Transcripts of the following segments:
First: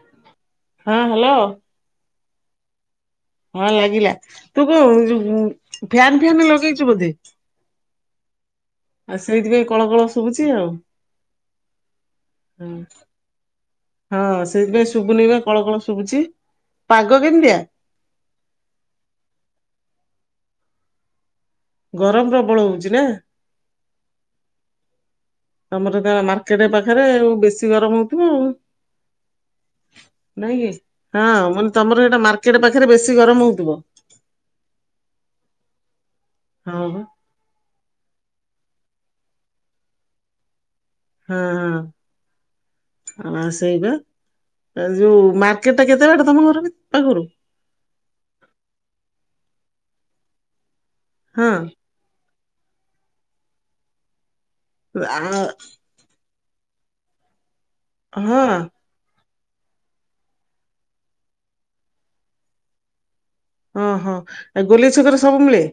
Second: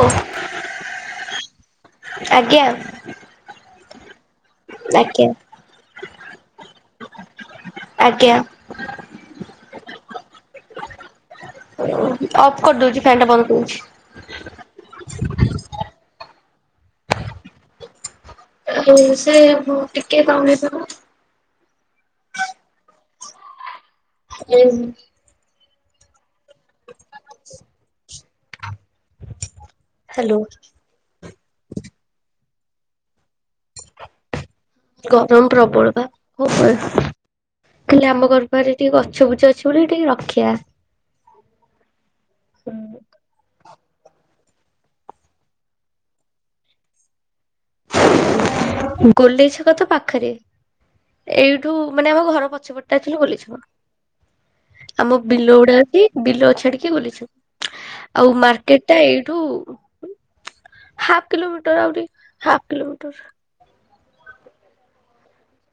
ଓ ହଁ ହ୍ୟାଲୋ। ଆଜ୍ଞା। ହଁ ଲାଗିଲା ତୁ କଣ ଆଜ୍ଞା ଯୋଉ ଫ୍ୟାନ ଫାନ ଲଗେଇଚୁ ବୋଧେ? ଆଜ୍ଞା ଆଉ ସେଇଥିପାଇଁ କଳ କଳ ଶୁବୁଚି ଆଉ ହଁ। ଫ୍ୟାନ ଟା ବନ୍ଦ କରୁଚି। ହଁ ସେଥିପାଇଁ ଶୁବୁନି ବା କଳ କଳ ଶୁବୁଚି। ପାଗ କେମିତିଆ? ଆଉ ସେ ଟିକେ କମେଇ ଦେଲ। ଗରମ ପ୍ରବଳ ହଉଚି ନା? [unintelligible] ତମର ମାର୍କେଟ ପାଖରେ ଆଉ ବେଶୀ ଗରମ ହଉଥିବ ଆଉ। ହ୍ୟାଲୋ ନୁହଁ କି? ହଁ ମାନେ ତମର ଏଇଟା ମାର୍କେଟ ପାଖରେ ବେଶୀ ଗରମ ହଉଥିବ? ଗରମ ପ୍ରବଳ ବା ହଁ ବା [unintelligible] ଖାଲି ଆମ ଘର ପାଖରେ ଟିକେ ଗଛ ବୁଛ ଅଛି ବୋଲି ଟିକେ ରକ୍ଷା। ହଁ ହଁ ଆ ସ ସେଇବା ଯୋଉ ମାର୍କେଟ ଟା କେତେ ବାଟ ତମ ଘର ପାଖରୁ? ଗଲେଇ ଛକ ତ ପାଖରେ। ହଁ ଏଇଠୁ ମାନେ ଆମ ଘର ପଛପଟଟା ଥିଲୁ ଗୋଲେଇ ଛକ ଆ ଆମ ହଁ ବିଲଗୁଡା ଅଛି। ବିଲ ଛାଡିକି ଗୋଲେଇ ଛକ ଆଉ ମାର୍କେଟ। ଟା ଏଇଠୁ ହାଫ୍ କିଲୋମିଟର ଆହୁରି ହାଫ୍ କିଲୋମିଟର। ଓଁ ହଁ ଆଉ ଗୋଲେଇଛକରେ ସବୁ ମିଳେ।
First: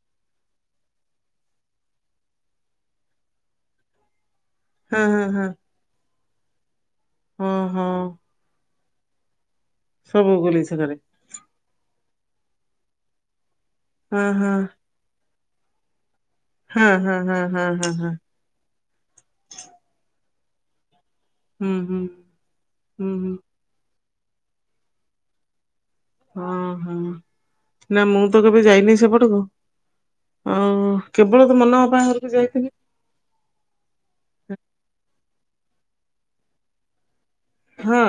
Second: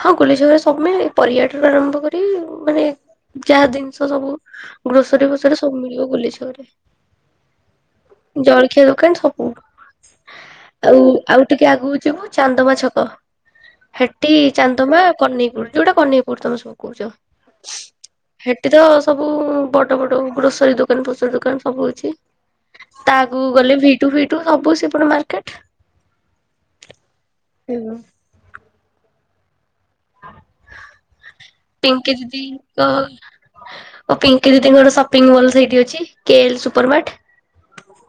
ହଁ ଗୋଲେଇ ଛକରେ ସବୁମିଳେ ପରିବା ଠାରୁ ଆରମ୍ଭ କରି ମାନେ। ଯାହା ଜିନିଷ ସବୁ ହଁ ହଁ ଗ୍ରୋସରୀ ହଁ ଫୋସରୀ ସବୁ ମିଳିବ ଗୋଲେଇ ଛକରେ। ହଁ ହଁ ଜଳଖିଆ ଦୋକାନ ସବୁ ସବୁ ଗୁଲିଛା କରେ ଆଉ, ଆଉ। ଟିକେ ଆଗକୁ ଯିବ ଚାନ୍ଦମା ଛକ। ହଁ ଟି ହଁ ଚାନ୍ଦମା କହ୍ନେଇପୁର ଯୋଉଟା କହ୍ନେଇପୁର ତମେ ସବୁ ହଁ କହୁଛ। ହଁ ହଁ ହଁ ହଁ ହଁ ସେଠି ତ ସବୁ ବଡ ବଡ ଗ୍ରୋସରୀ ଦୋକାନ ପଛପଟେ। ଦୋକାନ ହୁଁ ସବୁ ହୁଁ ଅଛି ହୁଁ ହୁଁ ତାଆଗକୁ ଗଲେ ଭିଟୁ ଫିଟୁ ସବୁ ସେପଟ ମାର୍କେଟ। ହଁ ହଁ ନା ମୁଁ ତ କେବେ ଯାଇନି ସେପଟକୁ। ଆଉ କେବଳ ତ ମନଅପାଘରକୁ ଯାଇଥିଲି। ହଁ ଓ ପିଙ୍କି ଦିଦିଙ୍କର ସପିଙ୍ଗ ମଲ୍ ସେଇଠି ଅଛି କେ ଏଲ ସୁପର ମାର୍ଟ। ହଁ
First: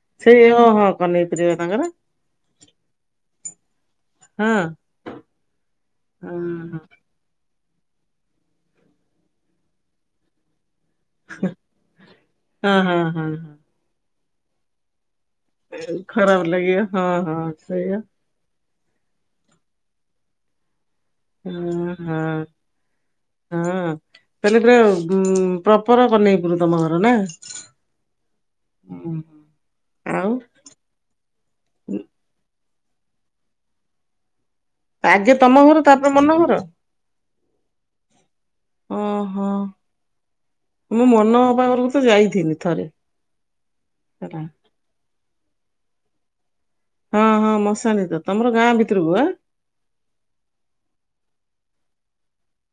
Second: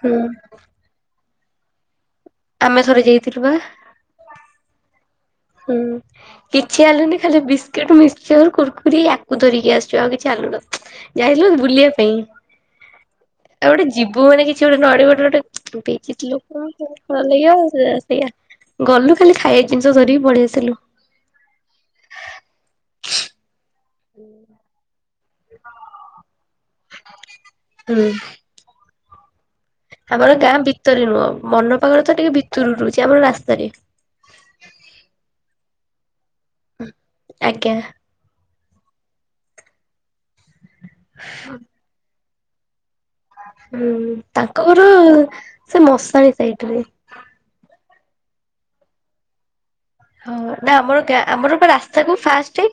ହୁଁ ସେଇ ହଁ ହଁ କହ୍ନେଇପୁର ବା ତାଙ୍କର। ଆମେ ଥରେ ଯାଇଥିଲୁ ବା। ହଁ। ହୁଁ ହଁ କିଛି ଆଣିଲୁନି ଖାଲି ବି ବିସ୍କୁଟ, ମିସ୍କଚର୍, କୁର୍କୁରି ୟାକୁ ଧରିକି ଆସିଛୁ, ଆଉ କିଛି ଆଣିଲୁନି। ଯାଇଥିଲୁ ବୁଲିବା ପାଇଁ ହଁ ହଁ ହଁ ହଁ ହଁ। ଆଉ ଗୋଟେ ଯିବୁ ମାନେ କିଛି ଗୋଟେ ନ ଆଣିବୁ ଗୋଟେ ଗୋଟେ। ପିଙ୍କି ଥିଲୁ ଖରାପ ଲାଗିବ ହଁ ଖରାପ ହଁ ଲାଗିବ ଆଉ ସେଇଆ। ଗଲୁ ଖାଲି ଖାଇବା ଜିନିଷ ଧରିକି ପଳେଇ ଆସିଲୁ। ଓ ହଁ ହଁ ତାହେଲେ ପୁରା। ଉୁଁ ପ୍ରପର କହ୍ନେଇପୁର ତମ ଘର ନା। ହୁଁ। ଆଉ ଆମର ଗାଁ ଭିତରେ ନୁହଁ ମନଅପା ଘର ତ ଟିକେ ଭିତରୁ ରହୁଛି ଆମର ରାସ୍ତାରେ। ଆଗେ ତମ ଘର ତାପରେ ମନ ଘର। ଆଜ୍ଞା। ଓହୋ, ମୁଁ ମନଅପା ଘରକୁ ତ ଯାଇଥିଲି ଥରେ। ହୁଁ ହେଲା। ତାଙ୍କ ଘର ସେ ମଶାଣି ସାଇଟ୍ ରେ। ହଁ ହଁ ମଶାଣି ତ ତମର ଗାଁ ଭିତରକୁୁ ଆଁ। ହଁ ନା ଆମର ଗାଁ ଆମର ପା ରାସ୍ତାକୁ ଫାଷ୍ଟେ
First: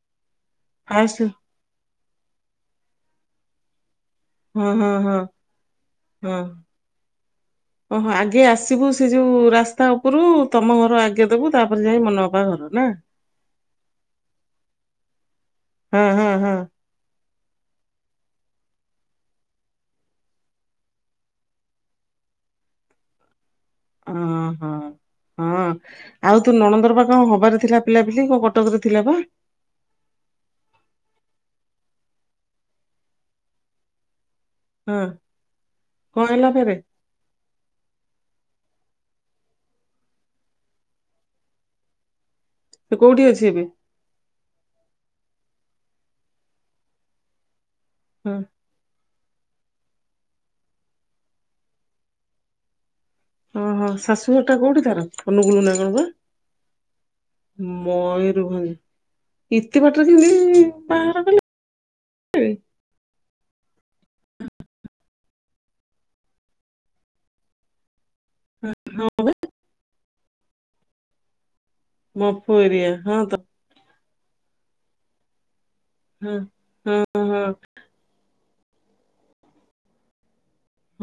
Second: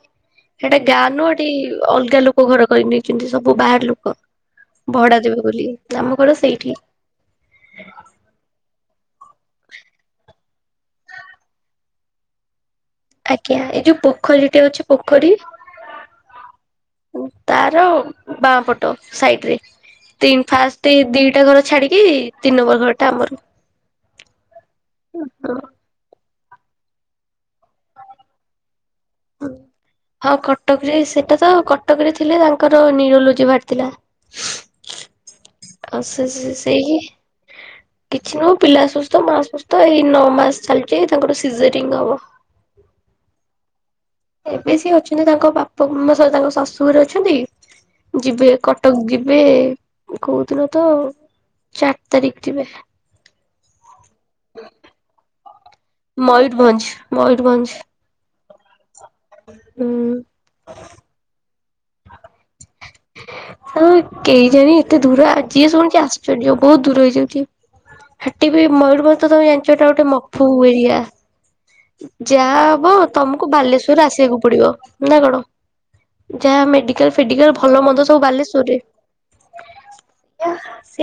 ସେଟା ଗାଁ ଫାଷ୍ଟ ନୁହଁ ଏଠି ଅଲଗା ଲୋକ। ସବୁ ଘର କରି ନେଇଛନ୍ତି ସବୁ ବାହାରଲୋକ ହଁ ହଁ ହଁ ଭଡାଦେବେ ବୋଲି ଆମଘର ହଁ। ସେଇଠି। [inaudible] ଓହୋ ଆଗେ ଆସିବୁ ସେ ଯୋଉ ରାସ୍ତା ଉପରୁ ତମ ଘର ଆଗେ ଦେବୁ ତାପରେ ଯାଇ ମନଅପା ଘର ନା। ଆଜ୍ଞା ଏଇ ଯୋଉ ପୋଖରୀଟେ ଅଛି ପୋଖରୀ। ହୁଁ ହୁଁ ହୁଁ। ତାର ବାଁ ପଟ ସାଇଟ୍ ରେ। ତିନ ଫାଷ୍ଟ୍ ଦିଟା ଘର ଛାଡିକି ତିନି ନମ୍ବର ଘରଟା ଆମର। ଅହ [unintelligible] ହଁ। ଆଉ ତୋ ନଣନ୍ଦର ବା କଣ ହବାର ଥିଲା ପିଲାପିଲି କଣ କଟକରେ ଥିଲା ବା। ହଁ କଟକରେ ସେଟା ତ କଟକରେ ଥିଲେ ତାଙ୍କର ନ୍ୟୁରୋଲୋଜି ବାହାରି ଥିଲା। ହଁ। ଆଉ କଣ ସେ ହେଲା ସେ ଫେରେ ସେଇ। କିଛି ନୁହଁ ପିଲା ସୁସ୍ଥ ମା ସୁସ୍ଥ ଏଇ ନଅ ମାସ ଚାଲିଛି ତାଙ୍କର ସିଜରିଂ ହବ। ସେ କୋଉଠି ଅଛି ଏବେ? ଏବେ ସେ ଅଛନ୍ତି ତାଙ୍କ ବାପା ମ ସରି ତାଙ୍କ ଶଶୁଘରେ ଅଛନ୍ତି ହଁ ଯିବେ କ କଟକ ଯିବେ କୋଉଦିନ ତ? ଚାରି ତାରିଖ ଯିବେ। ଓହୋ ସା ଶାଶୁ ଘରଟା କୋଉଠି ତାର ଅନୁଗୁଳ ନା କଣ ବା ମୟୂରଭଞ୍ଜ ମୟୂରଭଞ୍ଜ ମୟୂରଭଞ୍ଜ। ଏତେ ବାଟରେ ହୁଁ। କେମତି ବାହାଘର କଲେ? ଆଉ କେଜାଣିି ଏତେ ଦୂର ଆ-ଯିଏ ଶୁଣିଚି ଆଶ୍ଚର୍ଯ୍ୟ ବହୁତ୍ ଦୂର ହେଇଯାଉଚି। ହେଟି ବି ମୟୂରଭଞ୍ଜ୍ କଣ ବେ? ତ ତମେ ଜାଣିଚ ଏଟା ଗୋଟେ ମଫୁ ଏରିଆ। ଯା ମଫୁ ଏରିଆ ହବ ହଁ ତ ତମୁକୁ ବାଲେଶ୍ଵର୍ ଶ୍ଵର ଆସିବାକୁ ପଡିବ ନା କଣ ହଁ ଯା ମେଡି ମେଡ଼ିକାଲ୍ ହଁ ଫେଡିକାଲ୍ ଭଲ ମନ୍ଦ ସବୁ ବାଲେଶ୍ଵରରେ।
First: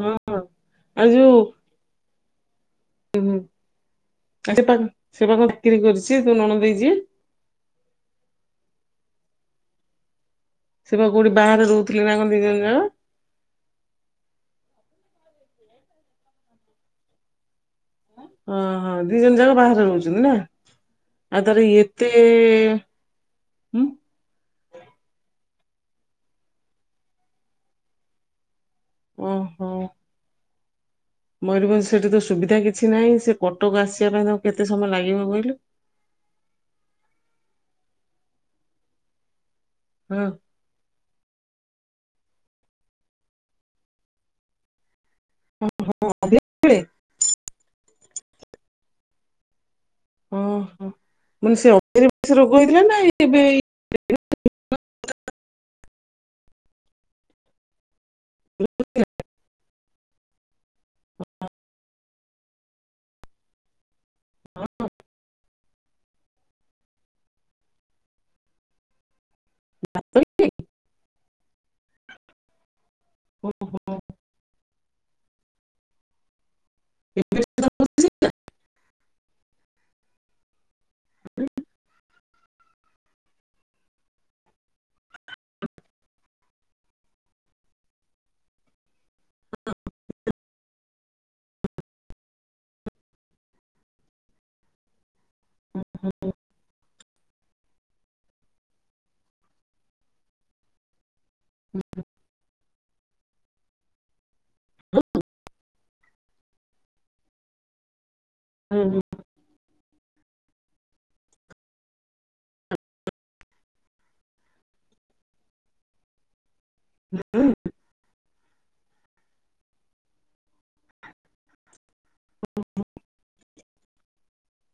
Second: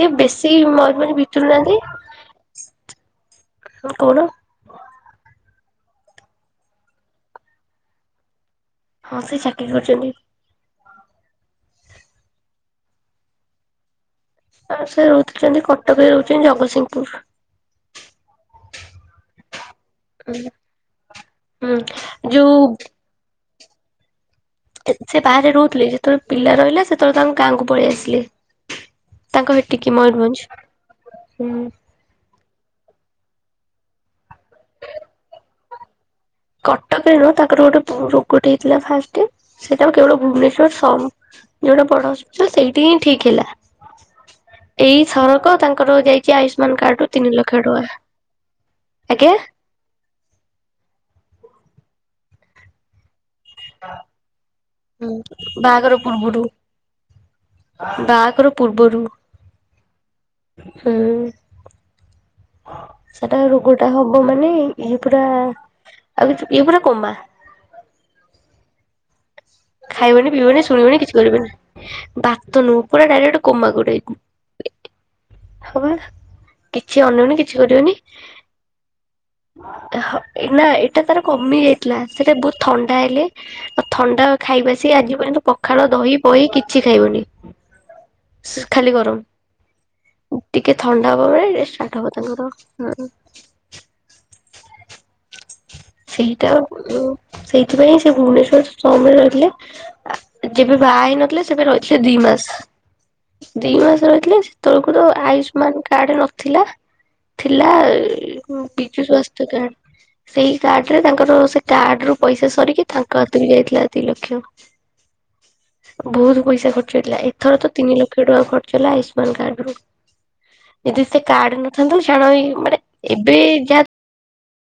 ହଁ ବେଶୀ ଆଉ ମୟୁରଭଞ୍ଜ ଯୋଉ ଭିତୁରୁ ନାହାନ୍ତି [inaudible] ହଁ- କଣ? ଆ ସେ- ପା- ସେ ପା କଣ ବିକିରି କରିଚି ତୋ ନଣଦେଇ ଯିଏ? ହଁ ସେ ଚାକିରି କରୁଚନ୍ତି। ସେ ବା କଉଠି ବାହାରେ ରହୁଥିଲେ ନା କଣ ଦି ଜଣ ଯାକ? ଆଉ ସେ ରହୁଚନ୍ତି କଟକରେ ରହୁଚନ୍ତି ଜଗତସିଂହପୁର୍ ଓ -ହଁ ଦି ଜଣ ଯାକ ବାହାରେ ରହୁଚନ୍ତି ନା? ଆଉ ତାର ହୁଁ ଏତେ- ଯୋଉ ହୁଁ। ଏ-ସେ ବାହାରେ ରହୁଥିଲେ ଯେତେବେଳେ ପିଲା ରହିଲା ସେତେବେଳେ ତାଙ୍କ ଗାଁକୁ ପଳେଇ ଆସିଲେ। ତାଙ୍କ ର ଟିକି ମୟୂରଭଞ୍ଜ୍। ମୟୂରଭଞ୍ଜ୍ ସେଠି ତ ସୁବିଧା କିଛି ନାହିଁ ସେ କଟକ ଆସିବା ପାଇଁ ତାଙ୍କୁ କେତେ ସମୟ ଲାଗିବ କହିଲୁ? କଟକରେ ନୁହୁଁ ତାଙ୍କର ଗୋଟେ ରୋଗ ଟେ ହେଇଥିଲା ଫାଷ୍ଟେ ସେଟା କେବଳ ହଁ। ଭୁବନେଶ୍ଵର ସମ୍ ଯଉଟା ବଡ ହସ୍ପିଟାଲ୍ ସେଇଠି ହିଁ ଠିକ୍ ହେଲା ଏଇ ଥରକ ତାଙ୍କ୍ ତାଙ୍କର ଯାଇଚି ଅଭ୍ୟାସ ବେଳେ ଆୟୁଷ୍ମାନ କାର୍ଡ ରୁ ତିନି ଲକ୍ଷ ଟଙ୍କା ଆଜ୍ଞା। ଓହୋ ମାନେ ସେ [unintelligible] ରୋଗ ହେଇଥିଲା ନା ଏବେ ଏଇ ହୁଁ- ବାହାଘର ପୂର୍ବରୁ। ବାହାଘର ପୂର୍ବରୁ। ହୁ ସେଟା ରୋଗ ଟା ହବ ମାନେ ଇଏ ପୁରା ଆଉ କି- ଇଏ ପୁରା କୋମା। [inaudible] ଖାଇବେନି, ପିଇବେନି, ଶୁଣିବେନି କିଛି କରିବେନି। ବାତ ନୁହୁଁ ପୁରା ଡାଇରେକ୍ଟେ କୋମା କୁ [unintelligible] ହଁ ପରା। କିଛି ଅନେଇବେନି କିଛି କରିବନି ହଁ ଏଇନା ଏ ସେଟା ତାର କମି ଯାଇଥିଲା ସେଟା ବହୁତ୍ ଥଣ୍ଡା ହେଲେ ଆଉ ଥଣ୍ଡା ଖାଇବା ସେ ଆଜି ପର୍ଯ୍ୟନ୍ତ ପଖାଳ ଦହି ପହି କିଛି ଖାଇବନି। ସେ ଖାଲି ଗରମ୍- ରୁଟି। ଟିକେ ଥଣ୍ଡା ହବ ମାନେ ଷ୍ଟାର୍ଟ ହବ ତାଙ୍କର। ହଁ- ସେଇଟା ଉଁ- ସେଇ ସେଥିପାଇଁ ସେ ଭୁବନେଶ୍ଵର ସମ୍ ରେ ରହିଥିଲେ ଆ-ଯେବେ ବାହା ହେଇ ନ ଥିଲେ ସେବେ ରହିଥିଲେ ଦି ମାସ୍ -ଦି ମାସ୍ ରହିଥିଲେ ସେତେବଳକୁ ତ ଆୟୁଷ୍ମାନ କାର୍ଡ ନଥିଲା ଥିଲା ଏଇ ବିଜୁ ସ୍ୱାସ୍ଥ୍ୟ [unintelligible] ସେଇ କାର୍ଡ ରେ ତାଙ୍କର ସେ କାର୍ଡ ରୁ ପଇସା ସରିକି ତାଙ୍କ ହାତରୁ ବି ଯାଇଥିଲା ଦି ଲକ୍ଷ। ବହୁତୁ ପଇସା ଖର୍ଚ୍ଚ ହେଇଥିଲା ଏ ଏଥର ତ ତିନି ଲକ୍ଷ ଟଙ୍କା ଖର୍ଚ୍ଚ ହେଲା ଆୟୁଷ୍ମାନ କାର୍ଡ ରୁ ଯଦି ସେ କାର୍ଡ ନଥାନ୍ତା ଛାଡ ଏଇ ମାନେ ଏବେ ଯାହା